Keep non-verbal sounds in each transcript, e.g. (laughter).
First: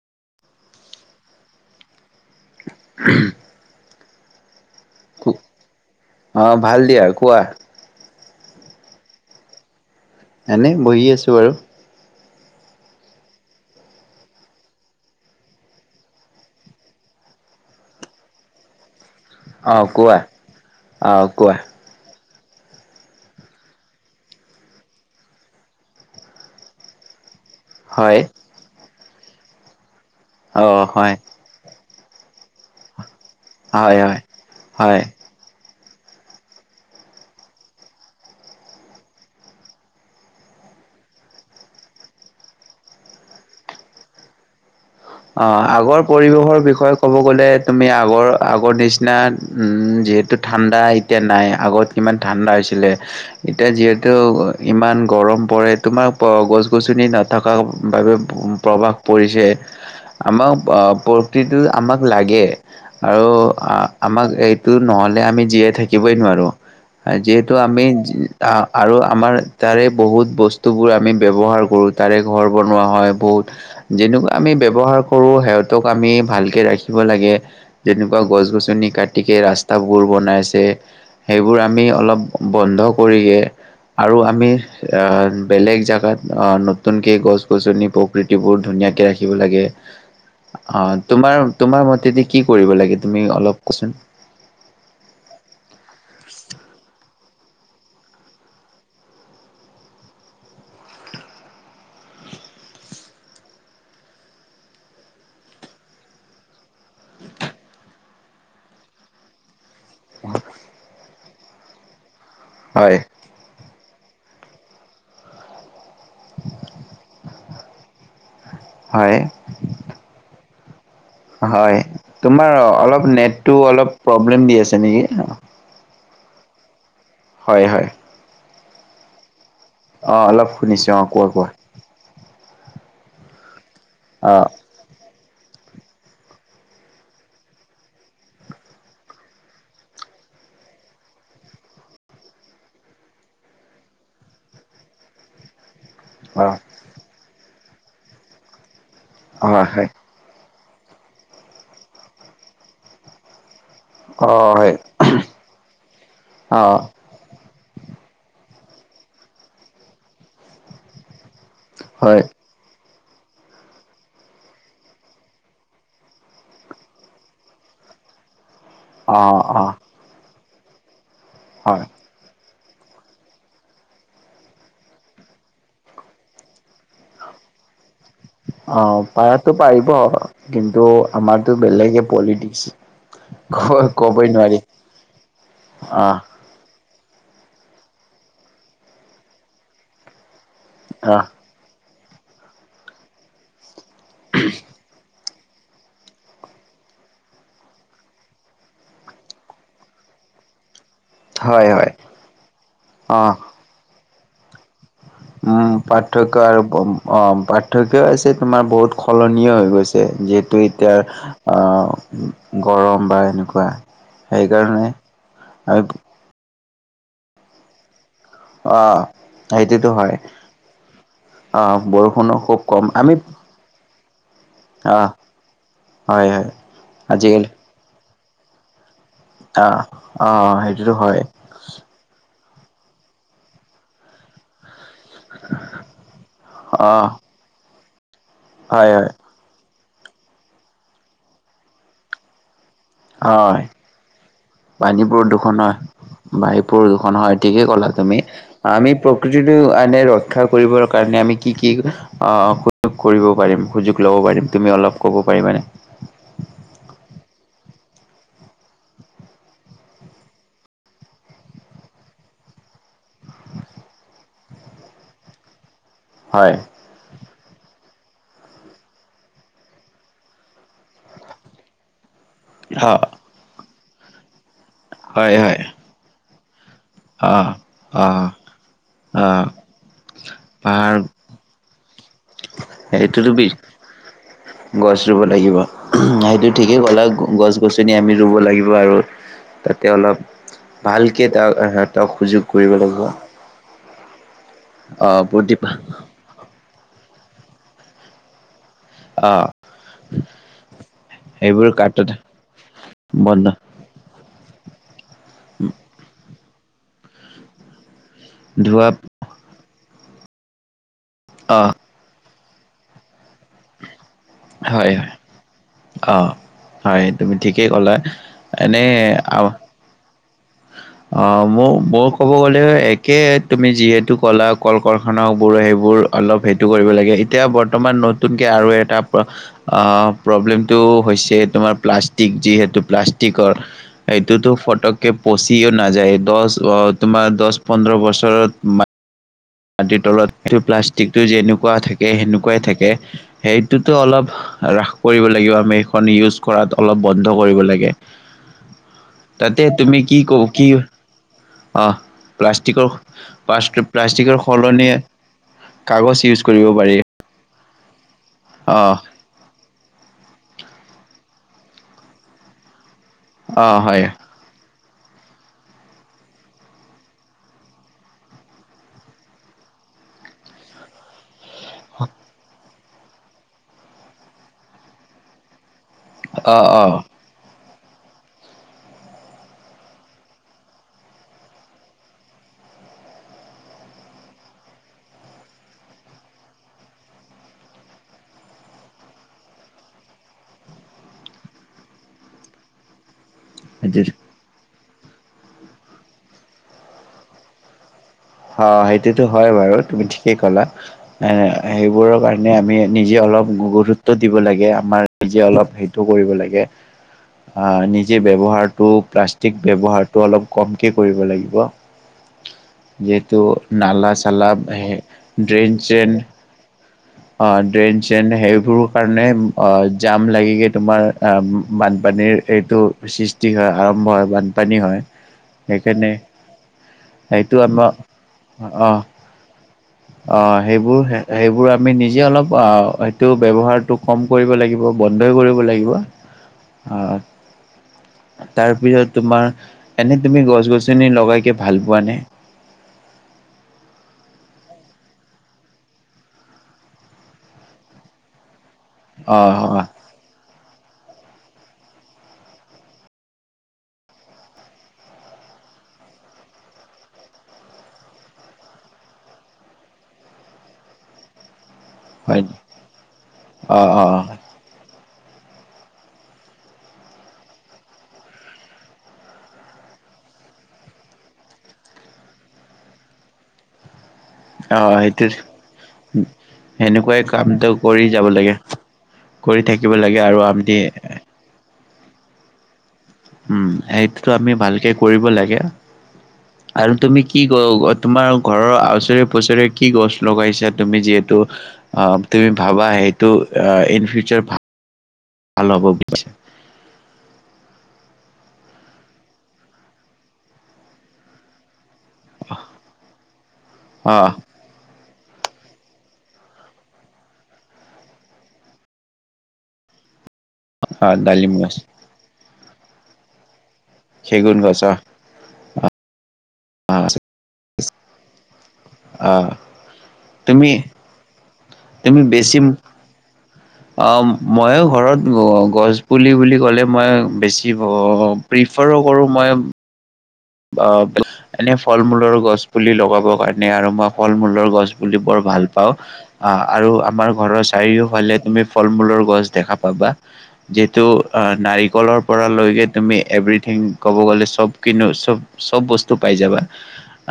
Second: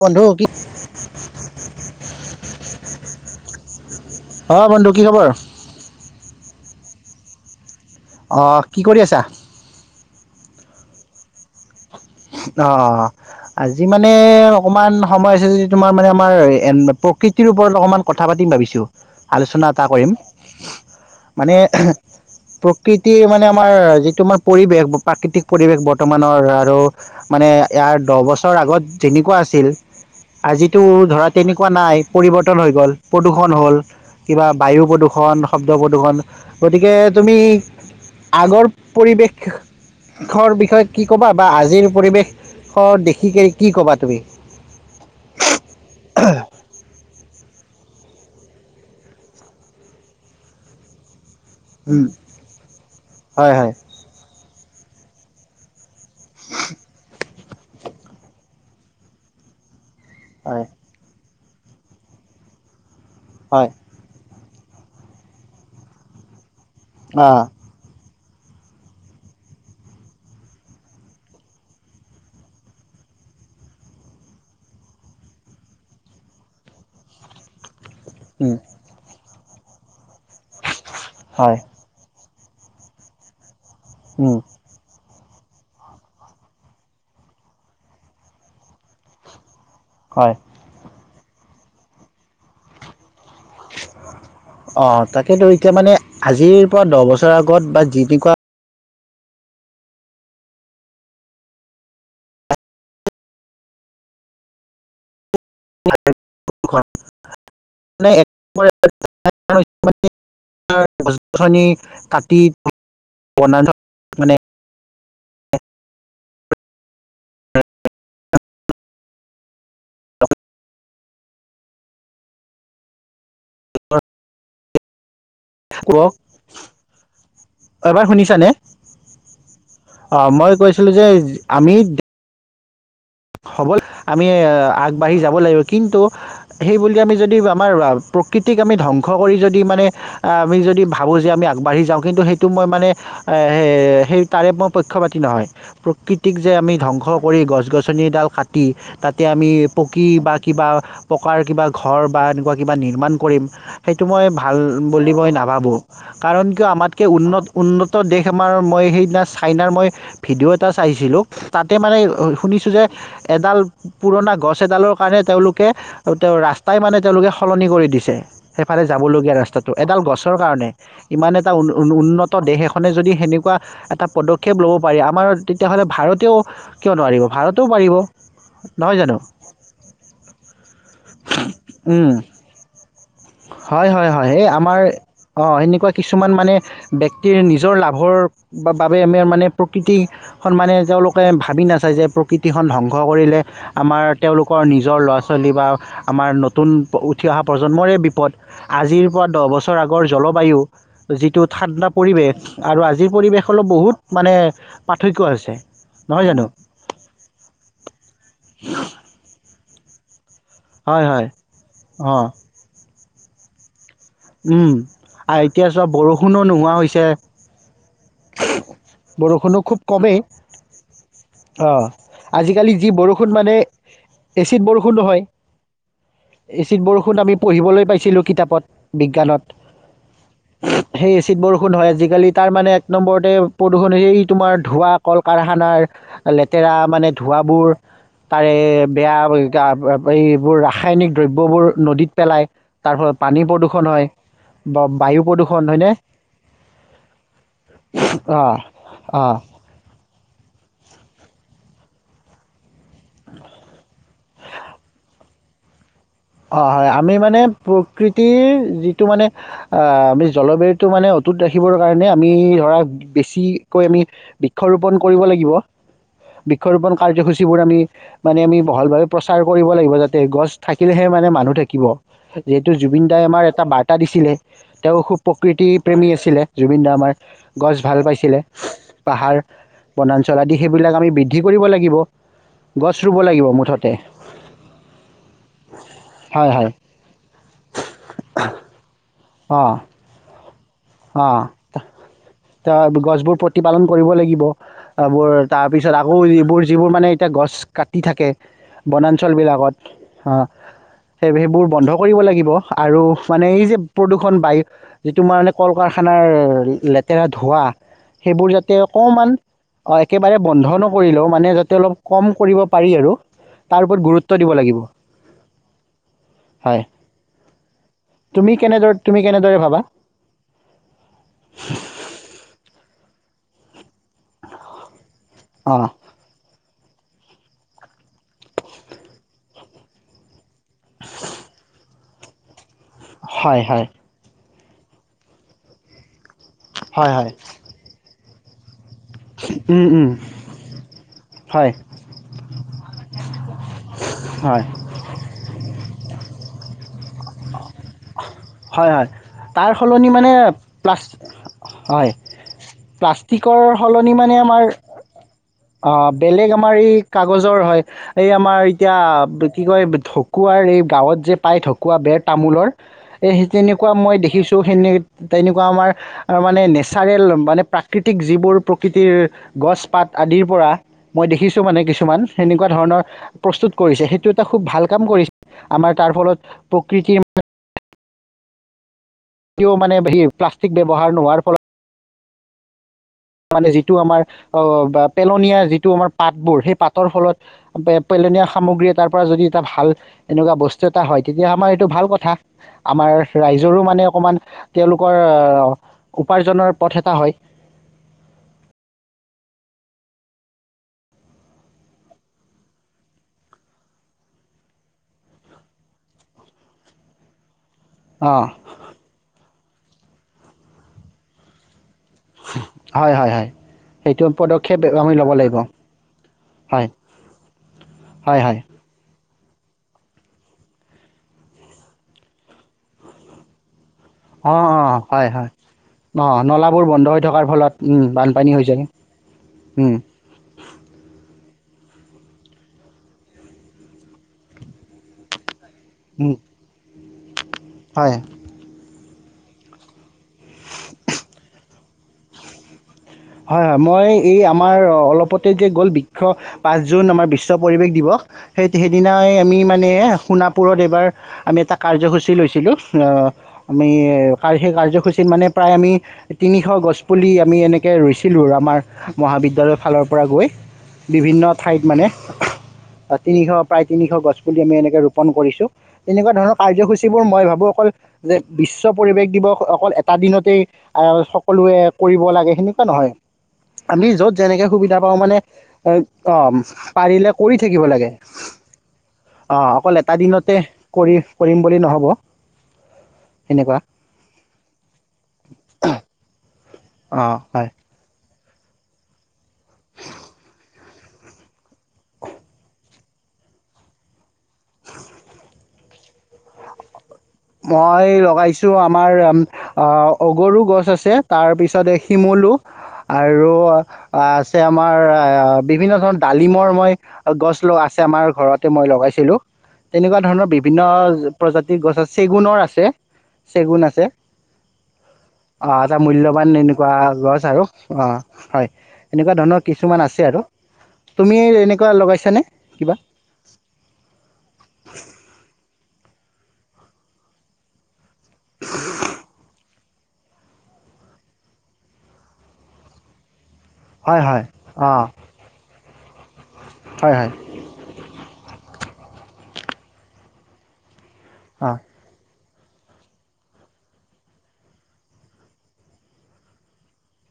বন্ধু কি অ বন্ধু কি খবৰ। আহ ভাল দিয়া কোৱা। অ কি কৰি আছা। এনে বহি আছো বাৰু। অ আজি মানে অকমান সময় আছে যদি তোমাৰ মানে আমাৰ এ প্ৰকৃতিৰ ওপৰত অকমান কথা পাতিম ভাবিছো। আলোচনা অ এটা কৰিম কোৱা অ মানে। কোৱা প্ৰকৃতিৰ মানে আমাৰ যিটো আমাৰ পৰিৱেশ প্ৰাকৃতিক পৰিৱেশ বৰ্তমানৰ আৰু মানে ইয়াৰ দহ হয় বছৰ আগত। তেনেকুৱা আছিল। অ আজিতো হয় ধৰা তেনেকুৱা নাই। পৰিৱৰ্তন হৈ গ'ল। প্ৰদূষণ হ'ল হয় হয় কিবা বায়ু হয় প্ৰদূষণ, শব্দ‌ প্ৰদূৰষণ গতিকে তুমি আগৰ পৰিৱেশৰ বিষয়ে কি ক'বা বা আজিৰ। পৰিৱেশ দেখিক কি ক'বা তুমি। অ আগৰ পৰিবেশৰ বিষয়ে ক'ব গ'লে, তুমি আগৰ আগৰ নিচিনা উম যিহেতু ঠাণ্ডা এতিয়া নাই আগত উম, কিমান ঠাণ্ডা হৈছিলে হয়, এতিয়া হয়, যিহেতু ইমান গৰম পৰে। তোমাক গছ গছনি না থকা বাবে প্ৰভাৱ পৰিছে। আমাৰ হয়, অ পৰা যিটো আমাক লাগে। আৰু হয়, আমাক এই স নহ'লে আমি জীয়াই থাকিবই নোৱাৰোঁ। অ', যিহেতু আমি আৰু আমাৰ তাৰে বহুত বস্তুবোৰ আমি ব্যৱহাৰ কৰোঁ তাৰে ঘৰ বনোৱা হয় বহুত যেনেকুৱা আমি ব্যৱহা ব্যৱহাৰ কৰো সিহঁতক আমি ভালকে ৰাখিব লাগে। যেনেকুৱা গছ উম, গছনি কাটি কাটিকে ৰাস্তাবোৰ বনাইছে হয়, সেইবোৰ আমি অলপ বন্ধ কৰিয়ে আৰু উম, আমি আহ বেলেগ জেগাত নতুনকৈ গছ গছনি প্ৰকৃতিবোৰ ধুনীয়াকৈ ৰাখিব লাগে। হয়। অ তোমাৰ তোমাৰ মতেদি কি কৰিব লাগে? তুমি অলপ কচোন। অ', তাকেতো এতিয়া মানে আজিৰ পৰা দহ বছৰ আগত বা যি যি কি কুৱা (inaudible) (inaudible) খনি কাট হয় (unintelligible) বনাঞ্চল মানে হয় হয় তোমাৰ অলপ নেট তো অলপ ৰূপালীম দি আছে নেকি? কওক হয় হয় এবাৰ শুনিছা নে? অ অঁ অলপ মই কৈছিলো শুনিছো অ যে কোৱা আমি হব আমি কোৱা আগবাঢ়ি যাব লাগিব। কিন্তু সেই বুলি আমি যদি আমাৰ প্ৰকৃতিক আমি ধ্বংস কৰি যদি মানে আমি যদি ভাবোঁ যে আমি আগবাঢ়ি যাওঁ কিন্তু সেইটো মই মানে সেই তাৰে মই পক্ষপাতি নহয়। প্ৰাকৃতিক অ যে আমি ধ্বংস কৰি গছ গছ গছ গছনি দাল কাটি তাতে অ আমি হয় হয় পকি বা কিবা পকাৰ কিবা ঘৰ বা এনেকুৱা কিবা নিৰ্মাণ কৰিম। সেইটো মই অ ভাল হয় বুলি মই নাভাবোঁ কাৰণ অ কিয় আমাতকৈ উন্নত উন্নত দেশ আমাৰ মই সেইদিনা চাইনাৰ মই ভিডিঅ' এটা চাইছিলোঁ। তাতে মানে হয় যে এডাল পুৰণা গছ এডালৰ কাৰণে তেওঁলোকে তেওঁ ৰাস্তাই মানে তেওঁলোকে সলনি কৰি দিছে। সেইফালে অ যাবলগীয়া অ ৰাস্তাটো এডাল গছ কাৰণে ইমান এটা উ হয় উন্নত দেশ। খনে যদি সেনেকুৱা এটা পদক্ষেপ ল'ব পাৰি আমাৰ তেতিয়াহ'লে ভাৰতেও কিয় নোৱাৰিব। ভাৰতেও পাৰিব। নহয় অঁ পাৰাতো পাৰিব কিন্তু আমাৰতো বেলেগে জানো পলিটিক্স। ক হয় হয় ক'বই হয় হে নোৱাৰি আমাৰ অঁ এনেকুৱা অ কিছুমান মানে। ব্যক্তিৰ নিজৰ লাভৰ বাবে মানে প্ৰকৃতিৰ। মানে অ তেওঁলোকে ভাবি নাচায় যে, প্ৰকৃতিখন ধ্বংস কৰিলে। আমাৰ তেওঁলোকৰ নিজৰ ল'ৰা ছোৱালী। বা আমাৰ নতুন উঠি অহা প্ৰজন্মৰে বি। বিপদ আজিৰ পৰা দহ বছৰ আগৰ জলবায়ু। যিটো হয় ঠাণ্ডা হয় পৰিৱেশ আৰু আজিৰ অ পৰিৱেশ হল বহুত। মানে। পাৰ্থক্য আছে উম নহয় জানো পাৰ্থক্য আৰু অ পাৰ্থক্যও আছে। তোমাৰ বহুত সলনিয় । হৈ গৈছে যে। এতিয়া হয় হয় অ গৰম । বা এনেকুৱা। উম সেইকাৰণে আৰু এতিয়া আমি চব বৰষুণো নোহোৱা হৈছে। এ। অ বৰষুণো খুব সেইটোতো হয় কমেই আহ বৰষুণো খুব আজিকালি কম যি আমি বৰষুণ মানে এচিড বৰষুণ আহ নহয় হয় হয় এচিড বৰষুণ আমি আজিকালি পঢ়িবলৈ পাইছিলোঁ। কিতাপত। বিজ্ঞানত আহ অ সেইটোতো সেই হয় এচিড বৰষুণ হয় আজিকালিত। তাৰ মানে এক নম্বৰতে প্ৰদূষণ হৈ এই তোমাৰ ধোঁৱা । কল কাৰখানাৰ লেতেৰা অ মানে ধোঁৱাবোৰ। তাৰে হয় হয় বেয়া হৈ। এইবোৰ ৰাসায়নিক দ্ৰব্যবোৰ নদীত পেলাই। তাৰ ফলত পানী প্ৰদূষণ। হয়, বা বায়ু পানীবোৰ দুখন প্ৰদূষণ হয়নে? হয় মাটিবোৰ দুখন হয় ঠিকেই ক'লা তুমি অ', আমি অ'। প্ৰকৃতিটো। ৰক্ষা কৰিবৰ কাৰণে আমি কি কি অ সুযোগ কৰিব পাৰিম সুযোগ লব পাৰিম তুমি অলপ কব পাৰিবা নে? অ হয় আমি মানে প্ৰকৃতিৰ যিটো মানে আমি জলবায়ুটো মানে অটুট ৰাখিবৰ কাৰণে আমি ধৰা বেছিকৈ আমি বৃক্ষৰোপণ কৰিব লাগিব। হয় বৃক্ষৰোপণ কাৰ্যসূচী। বোৰ আমি মানে আমি বহল ভাৱে প্ৰচাৰ কৰিব লাগিব যাতে গছ থাকে। থাকিলেহে মানে মানুহ থাকিব যিহেতু অ জুবিন দাই আমাৰ এটা ব এটা দিছিলে তেওঁ খুব হয় হয় প্ৰকৃতি প্ৰেমী আছিলে। জুবিনদাৰ আমাৰ অ গছ ভাল অ পাইছিলে অ পাহাৰ বনাঞ্চল আদি সেইবিলাক আমি বৃদ্ধি কৰিব লাগিব। থাকিব। এইটো ৰুবি গছ ৰুব লাগিব। সেইটো হয় হয় ঠিকেই ক'ল। গছ গছনি আমি ৰুব লাগিব আৰু অঁ তাতে অলপ । ভালকে অঁ তা এহতক সুযোগ কৰিব লাগিব। গছবোৰ প্ৰতিপালন কৰিব লাগিব। অ আহ বোৰ তাৰ প্ৰতিভা পিছত আকৌ এইবোৰ যিবোৰ মানে এইয়া গছ কাটি থাকে আহ বনাঞ্চলবিলাকত অ সেই সেইবোৰ বন্ধ কৰিব লাগিব আৰু বন্ধ মানে এই যে প্ৰদূষণ বায়ু যিটো মানে কল কাৰখানাৰ লেতেৰা ধোৱা সেইবোৰ যাতে ধোৱা অকমান অ একেবাৰে বন্ধ ন কৰিলেও মানে যাতে অ', অলপ কম কৰিব পাৰি আৰু তাৰ ওপৰত গুৰুত্ব দিব লাগিব হয় হয়, অ, হয়, তুমি ঠিকেই ক'লা তুমি এনেই কেনেদৰে তুমি কেনেদৰে ভাবা অ মোৰ মোৰ ক'ব গলেও একে তুমি যিহেতু ক'লা কল কাৰখানা খানাবোৰে অঁ সেইবোৰ অলপ কৰিব লাগে এতিয়া বৰ্তমান নতুনকে আৰু এটা প্ৰব্লেম টো হৈছে তোমাৰ প্লাষ্টিক । প্লাষ্টিক যিহেতু প্লাষ্টিকৰ হয় হয় সেইটোতো ফট'ককে পচিও নাযায় দহ অ হয় হয় তোমাৰ দহ পোন্ধৰ বছৰত মানে মাটিৰ তলত প্লাষ্টিকটো হয় যেনেকুৱা থাকে সেনেকুৱাই থাকে। সেই। টোতো অলপ হয় হ্ৰাস কৰিব লাগিব আমি। ইউজ কৰাত অলপ বন্ধ কৰিব লাগে? হয় হয় তাতে তাৰ তুমি সলনি কি মানে ক কি অ হয় প্লাষ্টিকৰ সলনি মানে। আমাৰ সলনি কাগজ ইউজ কৰিব পাৰি? জ্বৰ হয়। এই আমাৰ অ এতিয়া কি কয় ঢকুৱাৰ এই। গাঁৱত যে পাই ঢকুৱা বেৰ তামোলৰ। এইেই অ তেনেকুৱা হয় মই দেখিছোঁ সেনে। তেনেকুৱা আমাৰ মানে নেচাৰেল মানে প্ৰাকৃতিক যিবোৰ প্ৰকৃতিৰ গছ পাত আদিৰ পৰা মই দেখিছো? মানে কিছুমান সনেকুৱা ধৰণৰ। প্ৰস্তুত কৰিছে সেইটো এটা খুব ভাল কাম কৰিছে? আমাৰ তাৰ ফলত অ অ প্ৰকৃতিৰ। কও মানে সি প্লাষ্টিক ব্যৱহাৰ নোহোৱাৰ ফলত। মানে যিটো আমাৰ বা পেলনীয়া যিটো আমাৰ পাতবোৰ সেই পাতৰ ফলত পেলনীয়া সামগ্ৰী এটাৰ পৰা যদি এটা ভাল এনেকুৱা বস্তু এটা হয় তেতিয়া আমাৰ এইটো ভাল কথা আমাৰ। ৰাইজৰো মানে সেইটো অকমান। তেওঁলোকৰ উপাৰ্জনৰ পথ এটা হয়। অ সেইটোতো হয় বাৰু তুমি ঠিকেই কলা সেইবোৰৰ কাৰণে আমি নিজে অলপ গুৰুত্ব দিব লাগে আমাৰ নিজে অলপ সেইটো কৰিব লাগে? অ নিজে অ' ব্যৱহাৰতটো প্লাষ্টিক। প্লাষ্টিক ব্যৱহাৰটো অলপ কম কে কৰিব লাগিব? উম। যিহেতু নালা চালা আমি ল'ব লাগিব ড্ৰেইন চেইন হয় অ ড্ৰেইন চেন হয় হয় সেইবোৰ কাৰণে। অ জাম লাগিগে তোমাৰ অ বানপানীৰ এইটো সৃষ্টি হয়। আৰম্ভ হয় অ বানপানী অ হয় হয় সেইকাৰণে অ নলাবোৰ বন্ধ হৈ থকাৰ। সেইটো ফলত আমাৰ বানপানী হৈ যায়। অ উম অ সেইবোৰ সেইবোৰ। আমি নিজে অলপ সটো ব্যৱহাৰটো কম কৰিব লাগিব বন্ধই কৰিব লাগিব? হ অ তাৰপিছত? তোমাৰ এনে তুমি গছ গছনি লগাইকে ভাল পোৱা নে। হয় হয় মই এই আমাৰ অলপতে যে গ'ল বিশ পাঁচ জুন আমাৰ বিশ্ব পৰিৱেশ দিৱস। সেই সেইদিনাই অ আমি অ মানে সোণাপুৰৰ। তাত এটা আমি কাৰ্য্যসূচী লৈছিলো অ আমি সেই কাৰ্য্যসূচীত মানে প্ৰায় আমি তিনিশটা গছ পুলি আমি এনেকে ৰুইছিলোঁ আমাৰ মহাবিদ্যালয়ৰ ফালৰ পৰা গৈ বিভিন্ন ঠাইত মানে হয় অ তিনিশ অ প্ৰায় অ তিনিশ গছ পুলি আমি এনেকে ৰুপন কৰিছোঁ তেনেকুৱা ধৰণৰ কাৰ্যসূচীবোৰ মই ভাবোঁ অকল যে বিশ্ব পৰিৱেশ দিৱস অকল এটা দিনতেই সকলোৱে কৰিব লাগে হয় নহয় আমি য'ত যেনেকৈ অ সুবিধা পাওঁ সেইটো মানে অঁ সেনেকুৱাই পাৰিলে কৰি কামটো থাকিব লাগে যাব অঁ কৰি থাকিব অকল এটা লাগে আৰু দিনতে আমি কৰি কৰিম বুলি নহ'ব উম সেনেকুৱা সেইটোতো আমি ভালকে কৰিব লাগে আৰু তুমি অঁ কি ক হয় তোমাৰ ঘৰৰ আওচৰে পছৰে কি গছ লগাইছা তুমি যিহেতু অ তুমি ভাবা সেইটো ইন ফিউচাৰ ভাব উ (unintelligible) ভাল হ'ব বুজ (unintelligible) মই লগাইছোঁ আমাৰ অগৰু গছ আছে তাৰপিছত শিমলু আৰু অ আছে আমাৰ বিভিন্ন ধৰণৰ ডালিমৰ মই গছ আছে আমাৰ ঘৰতে মই লগাইছিলো তেনেকুৱা ধৰণৰ বিভিন্ন অ ডালিম প্ৰজাতিৰ গছ আছে চেগুণ আছে চেগুণ আছে চেগুন গছ অ আ ত মূল্যক এনেকুৱা গছ আৰু অ হয় অ এনেকুৱা ধৰণৰ কিছুমান আছে আৰু তুমি তুমি তুমি লগাইছ নে বেছি কিবা? অ মইও ঘৰত গছ পুলি বুলি ক'লে মই বেছি প্ৰিফাৰো কৰোঁ মই বা এনে ফল মূলৰ গছ পুলি লগাব কাৰণে এনে আৰু মই হয় ফল হয় মূলৰ গছ অ বুলি বৰ ভাল পাওঁ‌। অ অ আৰু হয় হয় আমাৰ ঘৰৰ চাৰিওফালে তুমি ফল মূলৰ গছ দেখা পাবা যে টো অ নাৰিকলৰ তুমি এভৰিথিং কব গলে চব খিনি চব চব বস্তু পাই যাবা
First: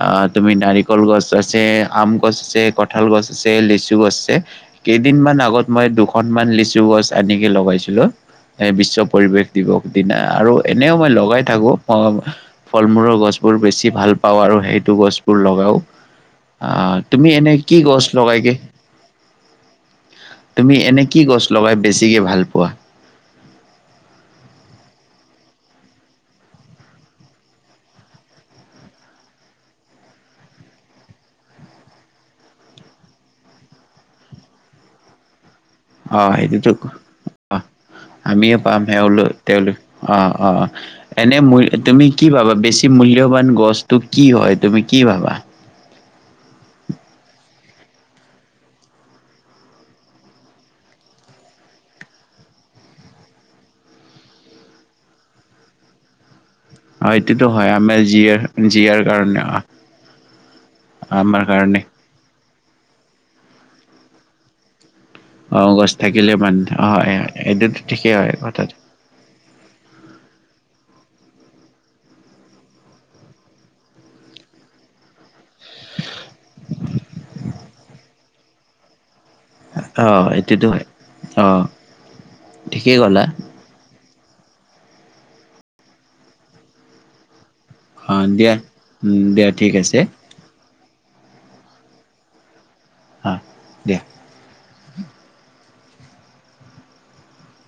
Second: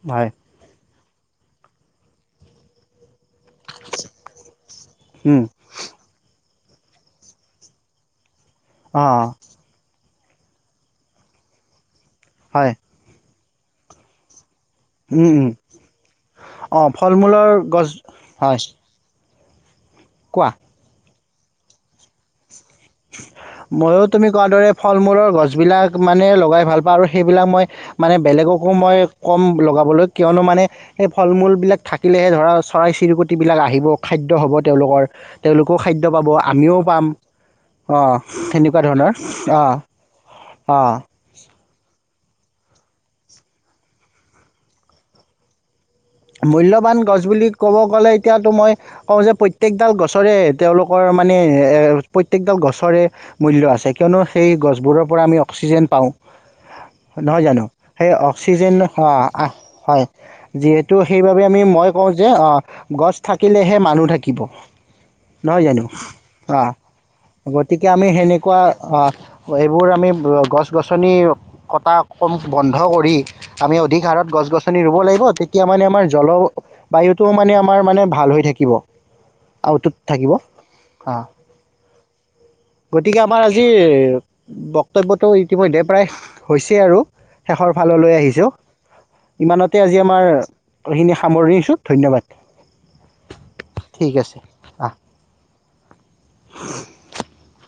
অ হয় তুমি নাৰী কল গছ আছে আম গছ আছে কঁঠাল গছ লিচু আছে কেইদিন মান উম আগত মই দুখন মান লিচু ডুৱাৰ্ছ আনিকে লগাইছিলো। এ বিশ্ব অ পৰিৱেশ দিৱস সেইদিনা আৰু এনেও মই লগাই থাকো মই আহ হয় ফল-মূলৰ গছ বৰ বেছি ভাল পাওঁ আৰু হে এইটো গছ উম বোৰ উম লগাও অ আহ ফল তুমি মূলৰ এনে কি গছ লগাইগে। হয় কোৱা তুমি এনেক কি গছ লগাই বেছিকে ভাল পোৱা। মইো তুমি কোৱাৰ দৰে ফল-মূলৰ গছবিলাক মানে লগাই ভাল পাওঁ আৰু সেইবিলাক মই মানে বেলেগকো মই কম লগাবলৈ কিয়নো মানে সেই ফল-মূল বিলাক থাকিলেহে ধৰা চৰাই চিৰিকটি বিলাক আহিব খাদ্য হ'ব তেওঁলোকৰ তেওঁলোকেও খাদ্য অ পাব, সেইটোতো আমিও পাম। অ অঁ আমিয়ে সেনেকুৱা পাম ধৰণৰ সেওঁলোক অঁ তেওঁলোক অ অ অঁ এনে মূ তুমি কি কি ভাবা, বেছি মূল্যবান গছটো কি হয়, তুমি কি ভাবা? মূল্যবান গছ বুলি ক'ব গ'লে এতিয়াতো মই কওঁ যে প্ৰত্যেকডাল গছৰে তেওঁলোকৰ মানে প্ৰত্যেকডাল গছৰে মূল্য আছে কিয়নো সেই গছবোৰৰ পৰা আমি অক্সিজেন পাওঁ। অ নহয় এইটোতো জানো? হয় আমাৰ সেই জীয়াৰ অক্সিজেন জীয়াৰ হাৱাহ কাৰণে আহ, অ হয়। যিহেত ত' সেইবাবে আমাৰ আমি কাৰণে মই কওঁ যে তো অ অ গছ থাকিলেহে মানুহ থাকিব। অ নহয় জানো? গছ থাকিলে মান আ হয় হয় এইটোতো গতিকে আমি ঠিকেই হয় সেনেকুৱা, কথাটো আ এইবোৰ আমি গছ-গছ গছ-গছনি কটা কম বন্ধ কৰি আমি অধিক হাৰত গছ-গছনি ৰুব লাগিব, ঠিক তেতিয়া মানে আমাৰ জলৰ বায়ুটোও মানে আমাৰ মানে ভাল হৈ থাকে। থাকিব। আউটোত অ থাকিব। এইটোতো হয় হ, অ ঠিকেই গতিকে ক'লা আমাৰ আজিৰ বক্তব্যটো ইতিমধ্যে প্ৰায় উমহু হৈছে আৰু। শেষৰ অ ফাললৈ আহিছোঁ, দিয়া উম দিয়া ঠিক ইমানতে আজি আছে আমাৰ এইখিনি সামৰিছো, ধন্যবাদ। অ দিয়া ঠিক আছে। আহ, উমস শিট